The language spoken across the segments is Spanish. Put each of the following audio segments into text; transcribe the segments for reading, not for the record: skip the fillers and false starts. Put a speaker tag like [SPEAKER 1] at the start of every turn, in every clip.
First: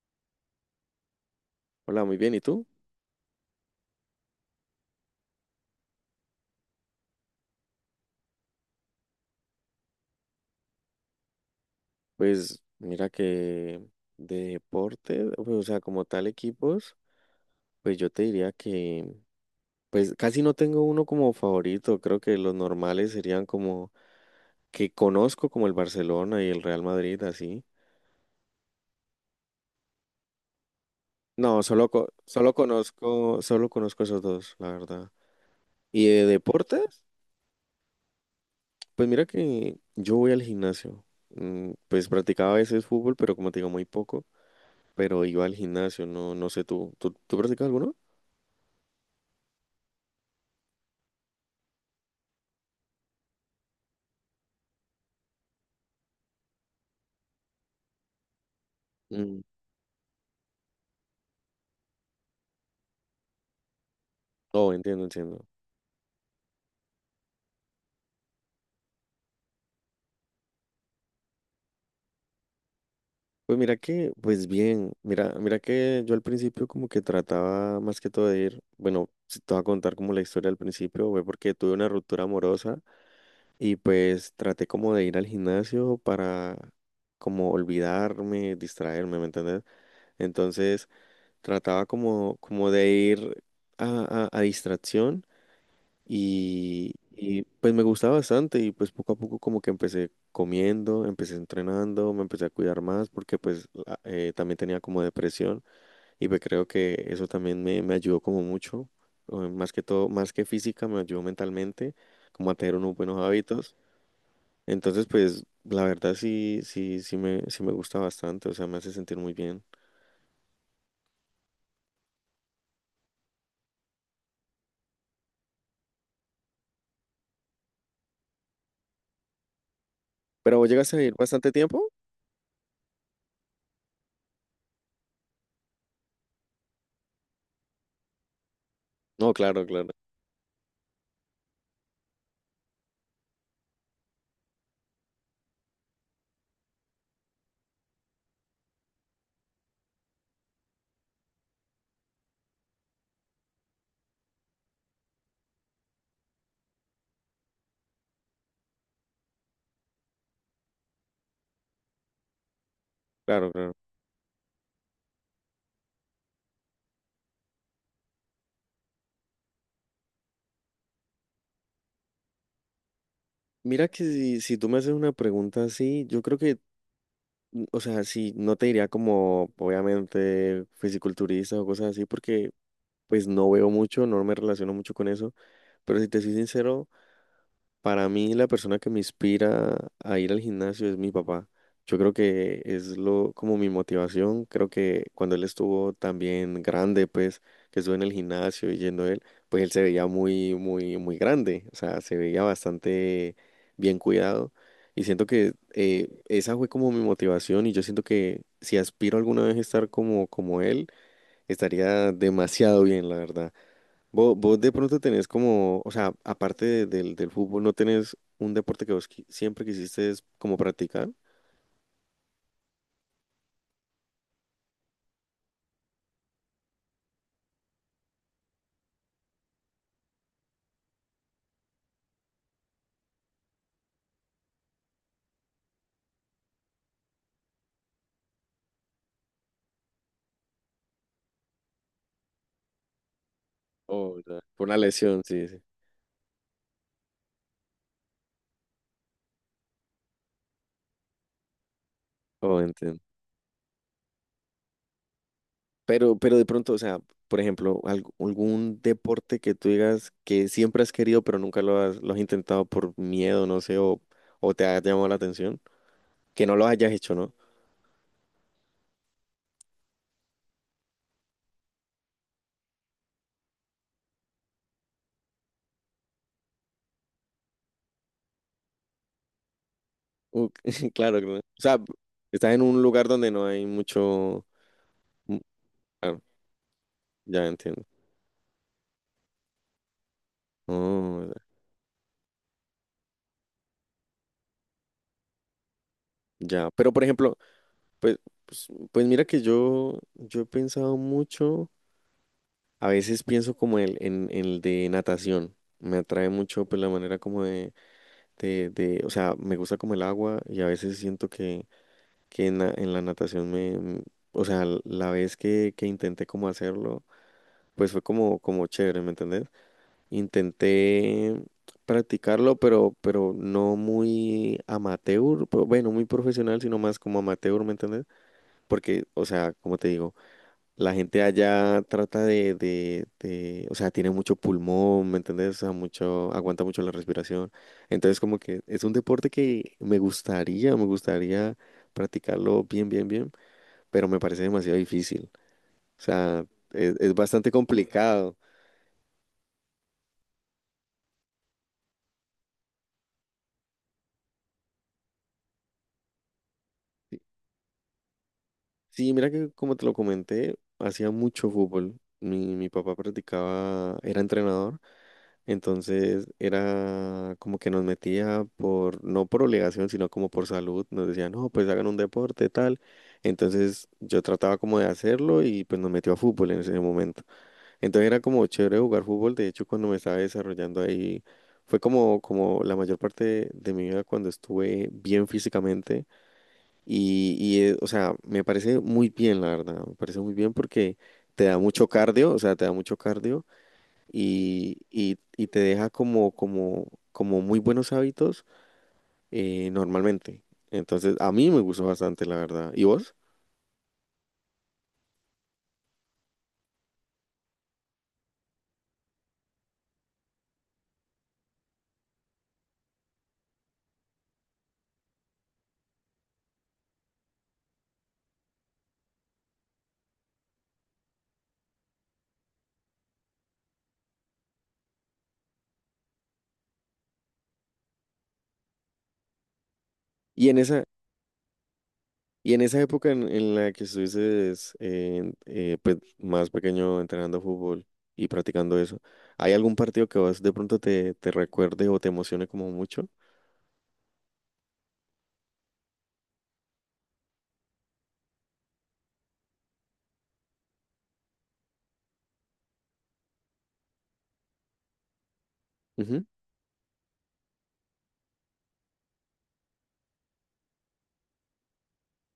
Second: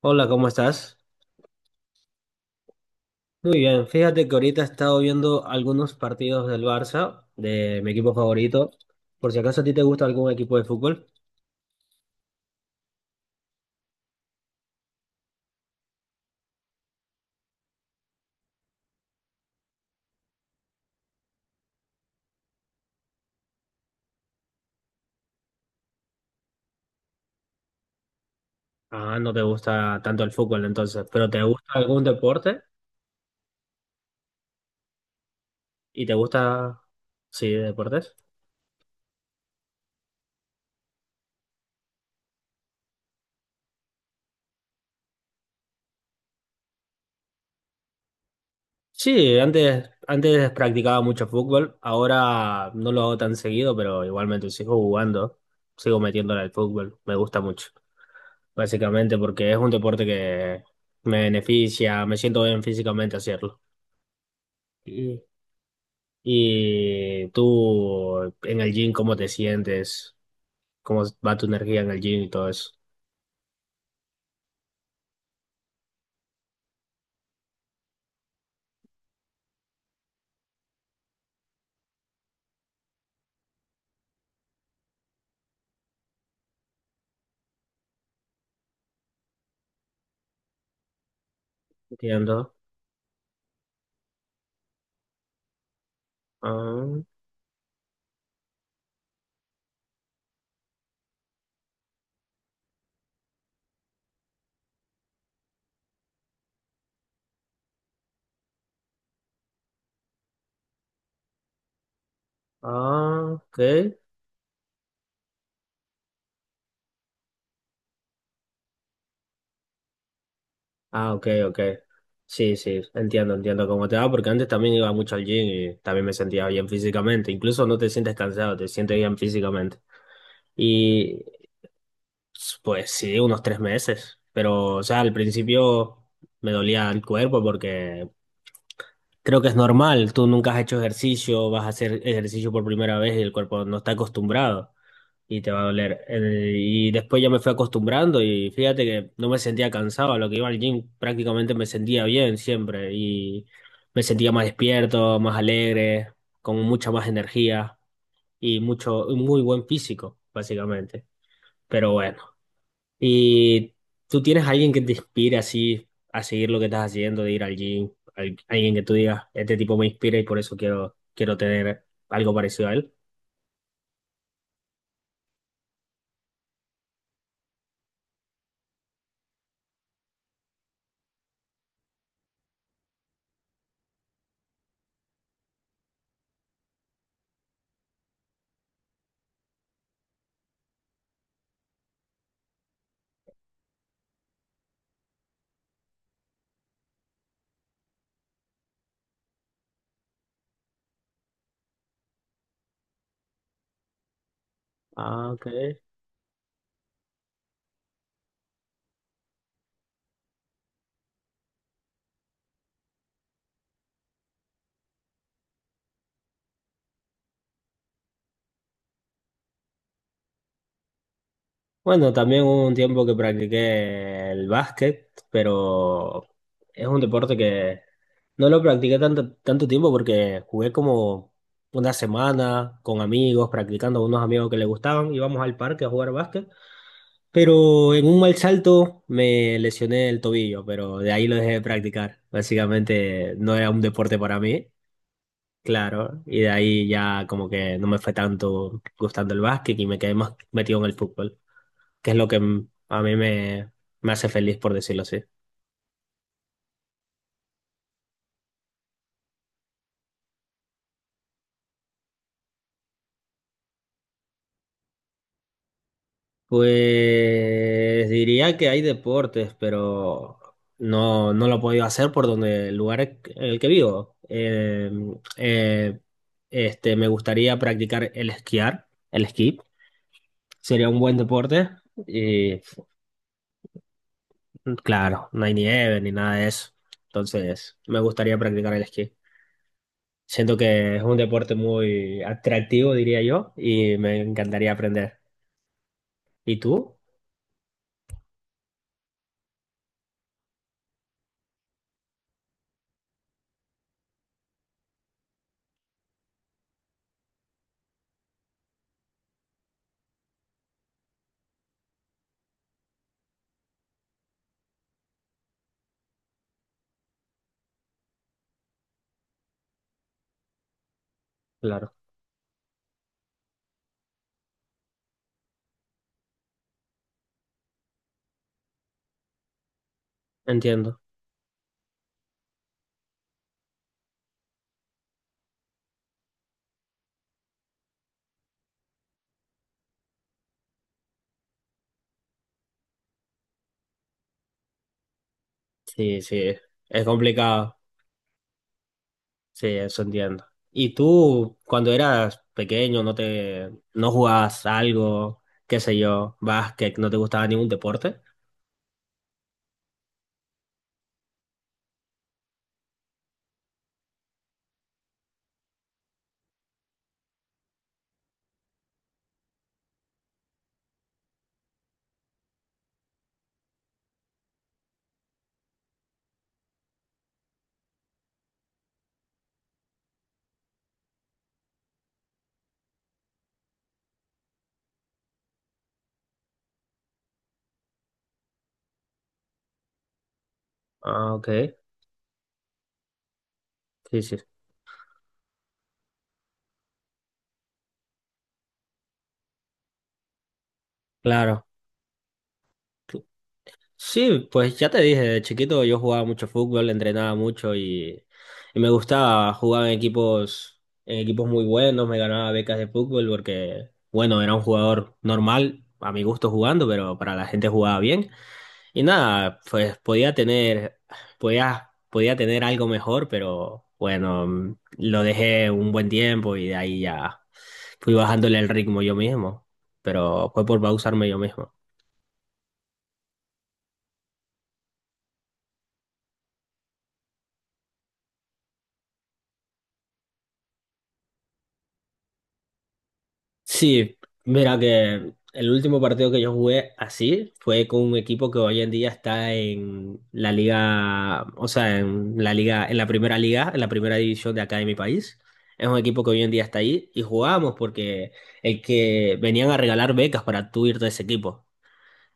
[SPEAKER 1] Hola, ¿cómo estás?
[SPEAKER 2] Hola, muy bien. ¿Y tú?
[SPEAKER 1] Muy bien, fíjate que ahorita he estado viendo algunos partidos del Barça, de mi equipo favorito. Por si acaso a ti te gusta algún equipo de fútbol.
[SPEAKER 2] Pues mira que de deporte, pues, o sea, como tal equipos, pues yo te diría que, pues casi no tengo uno como favorito. Creo que los normales serían como que conozco como el Barcelona y el Real Madrid, así.
[SPEAKER 1] Ah, no te gusta tanto el fútbol entonces, pero ¿te
[SPEAKER 2] No,
[SPEAKER 1] gusta
[SPEAKER 2] solo,
[SPEAKER 1] algún deporte?
[SPEAKER 2] solo conozco esos dos, la verdad.
[SPEAKER 1] ¿Y
[SPEAKER 2] Y
[SPEAKER 1] te
[SPEAKER 2] de
[SPEAKER 1] gusta,
[SPEAKER 2] deportes,
[SPEAKER 1] sí, deportes?
[SPEAKER 2] pues mira que yo voy al gimnasio. Pues practicaba a veces fútbol, pero como te digo, muy poco. Pero iba al gimnasio, no, no sé tú. ¿Tú practicas alguno?
[SPEAKER 1] Sí, antes practicaba mucho fútbol, ahora no lo hago tan seguido, pero igualmente sigo jugando, sigo metiéndole al fútbol, me gusta mucho, básicamente porque es un deporte que me beneficia, me siento bien físicamente hacerlo.
[SPEAKER 2] Oh, entiendo, entiendo.
[SPEAKER 1] Y tú en el gym, ¿cómo te sientes? ¿Cómo va tu energía en el gym y todo eso?
[SPEAKER 2] Pues mira que, pues bien, mira, mira que yo al principio como que trataba más que todo de ir, bueno, si te voy a contar como la historia al principio, fue porque tuve una ruptura amorosa y pues traté como de ir al gimnasio para como olvidarme, distraerme, ¿me entiendes? Entonces trataba como,
[SPEAKER 1] Entiendo.
[SPEAKER 2] como de ir a distracción.
[SPEAKER 1] Ah,
[SPEAKER 2] Pues me gustaba bastante y pues poco a poco como que empecé comiendo, empecé entrenando, me empecé a cuidar más porque pues también tenía como depresión y pues creo que eso también me ayudó como mucho, más que todo, más que física, me ayudó mentalmente como a tener unos buenos
[SPEAKER 1] ah, ok.
[SPEAKER 2] hábitos. Entonces pues la verdad sí, sí, sí me gusta bastante, o sea, me hace sentir muy bien.
[SPEAKER 1] Ah, ok, ok. Sí, sí, entiendo, entiendo cómo te va, porque antes también iba mucho al gym y también me sentía bien físicamente. Incluso no te sientes cansado, te sientes bien físicamente.
[SPEAKER 2] ¿Pero vos llegaste a ir
[SPEAKER 1] Y
[SPEAKER 2] bastante tiempo?
[SPEAKER 1] pues sí, unos tres meses. Pero, o sea, al principio me dolía el cuerpo porque
[SPEAKER 2] No,
[SPEAKER 1] creo que es
[SPEAKER 2] claro, claro,
[SPEAKER 1] normal, tú nunca has hecho ejercicio, vas a hacer ejercicio por primera vez y el cuerpo no está acostumbrado y te va a doler. Y después ya me fui acostumbrando y fíjate que no me sentía cansado, a lo que iba al gym prácticamente me sentía bien siempre y me sentía más despierto, más alegre, con mucha más energía y mucho, un muy buen físico, básicamente. Pero bueno.
[SPEAKER 2] claro, claro.
[SPEAKER 1] ¿Y tú tienes a alguien que te inspire así a seguir lo que estás haciendo, de ir al gym? Alguien que tú digas, este tipo me inspira y por eso quiero, quiero tener algo parecido a él.
[SPEAKER 2] Mira que si tú me haces una pregunta así, yo creo que o sea, sí, no te diría como, obviamente, fisiculturista o cosas así, porque pues no veo mucho, no me relaciono mucho con eso, pero si te soy sincero, para mí, la persona que me inspira a ir al gimnasio es mi papá. Yo creo que es lo como mi motivación. Creo que cuando él estuvo también grande, pues que estuve en el gimnasio y yendo él, pues él se veía muy, muy, muy grande. O sea, se veía bastante bien cuidado. Y siento
[SPEAKER 1] Ah, ok.
[SPEAKER 2] que esa fue como mi motivación. Y yo siento que si aspiro alguna vez a estar como, como él, estaría demasiado bien, la verdad. Vos de pronto tenés como, o sea, aparte del, del fútbol, ¿no tenés un deporte que vos siempre quisiste es como practicar?
[SPEAKER 1] Bueno, también hubo un tiempo que practiqué el básquet, pero es un deporte que no lo practiqué tanto, tanto tiempo porque jugué como una semana con amigos, practicando con unos amigos que le gustaban, íbamos al parque a jugar básquet. Pero en un mal salto me lesioné el tobillo, pero de ahí lo dejé de practicar. Básicamente no era un deporte
[SPEAKER 2] O
[SPEAKER 1] para
[SPEAKER 2] ya, por
[SPEAKER 1] mí,
[SPEAKER 2] una lesión, sí, sí.
[SPEAKER 1] claro, y de ahí ya como que no me fue tanto gustando el básquet y me quedé más metido en el fútbol, que es lo que
[SPEAKER 2] Oh, entiendo.
[SPEAKER 1] a mí me, me hace feliz, por decirlo así.
[SPEAKER 2] Pero de pronto, o sea, por ejemplo, algún deporte que tú digas que siempre has querido, pero nunca lo has, lo has intentado por miedo, no sé, o te ha llamado la atención, que no lo hayas hecho, ¿no?
[SPEAKER 1] Pues diría que hay deportes, pero no, no lo he podido hacer por donde el lugar en el que vivo. Eh, Me gustaría practicar el esquiar, el esquí.
[SPEAKER 2] Uh,
[SPEAKER 1] Sería un buen
[SPEAKER 2] claro, claro. O
[SPEAKER 1] deporte.
[SPEAKER 2] sea, estás
[SPEAKER 1] Y
[SPEAKER 2] en un lugar donde no hay mucho...
[SPEAKER 1] claro,
[SPEAKER 2] mm,
[SPEAKER 1] no hay nieve ni
[SPEAKER 2] Claro,
[SPEAKER 1] nada de eso.
[SPEAKER 2] ya
[SPEAKER 1] Entonces,
[SPEAKER 2] entiendo.
[SPEAKER 1] me gustaría practicar el esquí. Siento que es un
[SPEAKER 2] Oh,
[SPEAKER 1] deporte muy atractivo, diría yo, y me encantaría aprender. ¿Y
[SPEAKER 2] ya. Pero,
[SPEAKER 1] tú?
[SPEAKER 2] por ejemplo, pues, pues, pues mira que yo he pensado mucho, a veces pienso como en el de natación, me atrae mucho pues la manera como de, o sea, me gusta como el agua y a veces siento que en la natación o sea, la vez que intenté como hacerlo, pues fue como, como chévere, ¿me entendés? Intenté
[SPEAKER 1] Claro,
[SPEAKER 2] practicarlo, pero no muy amateur, pero bueno, muy profesional, sino más como amateur, ¿me entendés? Porque, o sea, como te digo. La
[SPEAKER 1] entiendo.
[SPEAKER 2] gente allá trata de, o sea, tiene mucho pulmón, ¿me entiendes? O sea, mucho, aguanta mucho la respiración. Entonces, como que es un deporte que me gustaría practicarlo bien, bien, bien, pero me parece demasiado difícil. O
[SPEAKER 1] Sí,
[SPEAKER 2] sea,
[SPEAKER 1] sí, es
[SPEAKER 2] es bastante
[SPEAKER 1] complicado.
[SPEAKER 2] complicado.
[SPEAKER 1] Sí, eso entiendo. ¿Y tú, cuando eras pequeño, no te, no jugabas algo, qué sé yo, básquet, no te gustaba ningún deporte?
[SPEAKER 2] Sí, mira que como te lo comenté, hacía mucho fútbol. Mi papá practicaba, era entrenador. Entonces era como que nos metía por, no por obligación, sino como por salud. Nos decía, no, pues hagan un deporte, tal. Entonces yo trataba como de hacerlo y pues nos metió a fútbol en ese momento. Entonces era como chévere jugar fútbol. De hecho, cuando me estaba desarrollando ahí, fue como, como la mayor parte de mi vida cuando estuve bien físicamente. O sea, me parece muy bien, la verdad. Me parece muy bien porque
[SPEAKER 1] Ah,
[SPEAKER 2] te
[SPEAKER 1] ok.
[SPEAKER 2] da mucho cardio, o sea, te da mucho cardio
[SPEAKER 1] Sí, sí.
[SPEAKER 2] y te deja como, como, como muy buenos hábitos normalmente. Entonces, a mí me
[SPEAKER 1] Claro.
[SPEAKER 2] gustó bastante, la verdad. ¿Y vos?
[SPEAKER 1] Sí, pues ya te dije, de chiquito yo jugaba mucho fútbol, entrenaba mucho y me gustaba jugar en equipos muy buenos, me ganaba becas de fútbol porque, bueno, era un jugador normal, a mi gusto jugando, pero para la gente jugaba bien. Y nada, pues podía tener, podía tener algo mejor, pero bueno, lo dejé un buen tiempo y de ahí ya fui bajándole el ritmo yo mismo,
[SPEAKER 2] Y
[SPEAKER 1] pero
[SPEAKER 2] en
[SPEAKER 1] fue por
[SPEAKER 2] esa,
[SPEAKER 1] pausarme yo mismo.
[SPEAKER 2] y en esa época en la que estuviste pues, más pequeño entrenando fútbol y practicando eso, ¿hay algún partido que vos de pronto te, te recuerde o te emocione como mucho?
[SPEAKER 1] Sí, mira que el último partido que yo jugué así fue con un equipo que hoy en día está en la liga, o sea, en la liga, en la primera liga, en la primera división de acá de mi país. Es un equipo
[SPEAKER 2] Ujú,
[SPEAKER 1] que hoy en día está ahí y jugábamos porque el que venían a regalar becas para tú irte a ese equipo.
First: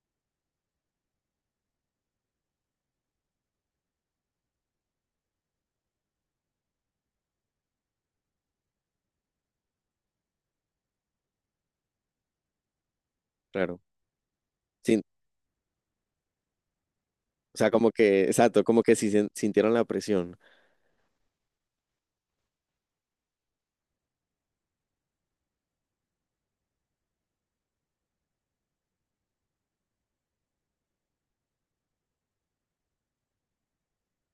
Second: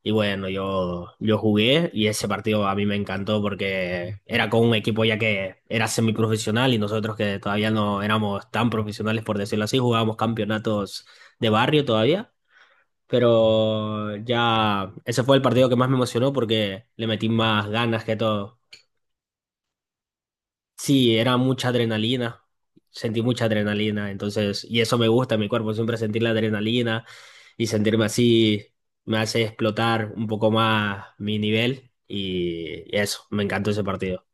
[SPEAKER 1] Y bueno, yo jugué y ese partido a mí me encantó porque era con un equipo ya que era semiprofesional y nosotros que todavía no éramos tan profesionales, por decirlo así, jugábamos campeonatos de barrio todavía.
[SPEAKER 2] claro.
[SPEAKER 1] Pero ya
[SPEAKER 2] Sin-
[SPEAKER 1] ese fue el partido que más me emocionó porque le metí
[SPEAKER 2] o
[SPEAKER 1] más
[SPEAKER 2] sea, como
[SPEAKER 1] ganas que
[SPEAKER 2] que,
[SPEAKER 1] todo.
[SPEAKER 2] exacto, como que si sintieron la presión.
[SPEAKER 1] Sí, era mucha adrenalina, sentí mucha adrenalina, entonces, y eso me gusta, mi cuerpo siempre sentir la adrenalina y sentirme así me hace explotar un poco más mi nivel y eso, me encantó ese partido,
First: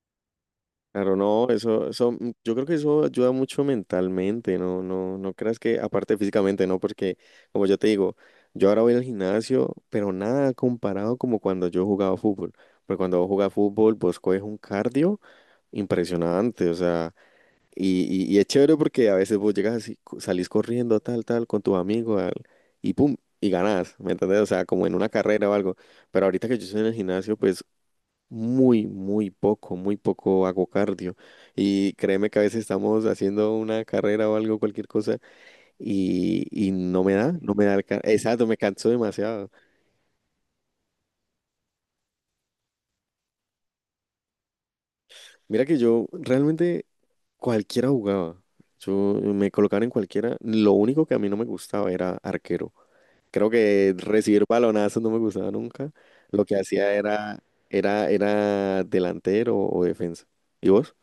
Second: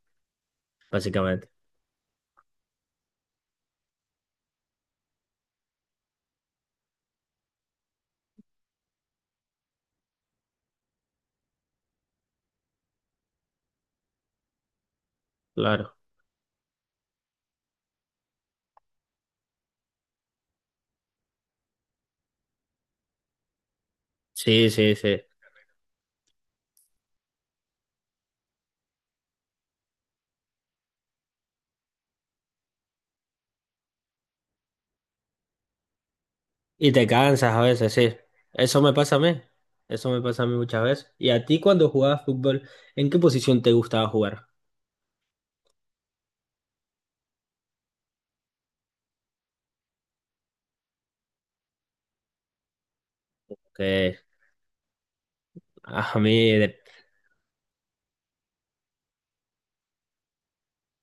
[SPEAKER 2] Claro, no,
[SPEAKER 1] básicamente.
[SPEAKER 2] eso, yo creo que eso ayuda mucho mentalmente, no, no, no creas que, aparte físicamente, no, porque como yo te digo, yo ahora voy al gimnasio, pero nada comparado como cuando yo jugaba fútbol, porque cuando vos jugás fútbol, vos coges un cardio
[SPEAKER 1] Claro.
[SPEAKER 2] impresionante, o sea, y, y es chévere porque a veces vos llegas así, salís corriendo tal, tal, con tus amigos, y pum, y ganás, ¿me entendés? O sea,
[SPEAKER 1] Sí,
[SPEAKER 2] como
[SPEAKER 1] sí,
[SPEAKER 2] en una
[SPEAKER 1] sí.
[SPEAKER 2] carrera o algo, pero ahorita que yo estoy en el gimnasio, pues muy, muy poco hago cardio. Y créeme que a veces estamos haciendo una carrera o algo, cualquier cosa, y
[SPEAKER 1] Y
[SPEAKER 2] no
[SPEAKER 1] te
[SPEAKER 2] me da, no
[SPEAKER 1] cansas a
[SPEAKER 2] me da
[SPEAKER 1] veces, sí.
[SPEAKER 2] exacto, me
[SPEAKER 1] Eso
[SPEAKER 2] canso
[SPEAKER 1] me pasa a mí.
[SPEAKER 2] demasiado.
[SPEAKER 1] Eso me pasa a mí muchas veces. ¿Y a ti cuando jugabas fútbol, en qué posición te gustaba jugar?
[SPEAKER 2] Mira que yo realmente cualquiera jugaba. Yo me colocaron en cualquiera. Lo único que a mí no me gustaba era arquero. Creo que
[SPEAKER 1] Que
[SPEAKER 2] recibir balonazos no me gustaba nunca.
[SPEAKER 1] a
[SPEAKER 2] Lo
[SPEAKER 1] mí,
[SPEAKER 2] que hacía era, era delantero o defensa. ¿Y vos?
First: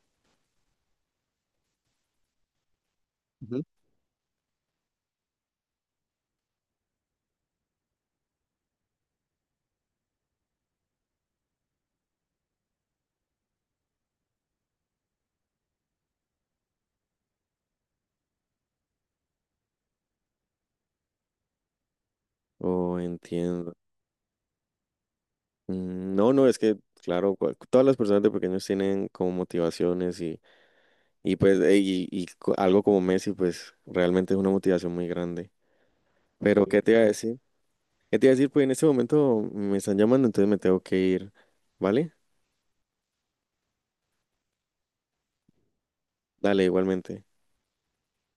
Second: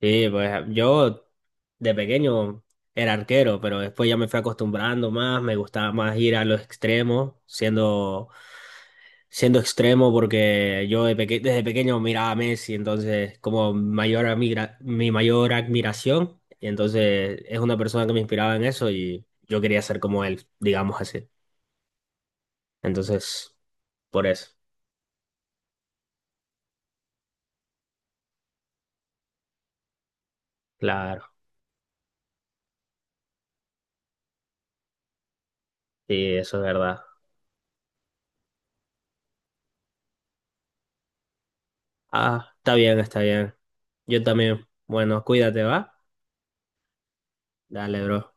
[SPEAKER 1] sí, pues yo de pequeño era arquero,
[SPEAKER 2] Ujú.
[SPEAKER 1] pero después ya me fui acostumbrando más, me gustaba más ir a los extremos, siendo siendo extremo porque yo desde pequeño miraba a Messi, entonces como mayor mi mayor admiración, y entonces es una persona que me inspiraba en eso y yo quería ser como él, digamos así.
[SPEAKER 2] Oh,
[SPEAKER 1] Entonces,
[SPEAKER 2] entiendo.
[SPEAKER 1] por eso,
[SPEAKER 2] No, no, es que, claro, todas las personas de pequeños tienen como motivaciones y
[SPEAKER 1] claro,
[SPEAKER 2] pues, y algo como Messi, pues realmente es una motivación muy grande.
[SPEAKER 1] sí, eso es
[SPEAKER 2] Pero, ¿qué te
[SPEAKER 1] verdad.
[SPEAKER 2] iba a decir? ¿Qué te iba a decir? Pues en este momento me están llamando, entonces me tengo que ir, ¿vale?
[SPEAKER 1] Ah, está bien, está bien. Yo también. Bueno, cuídate, ¿va?
[SPEAKER 2] Dale, igualmente.
[SPEAKER 1] Dale, bro.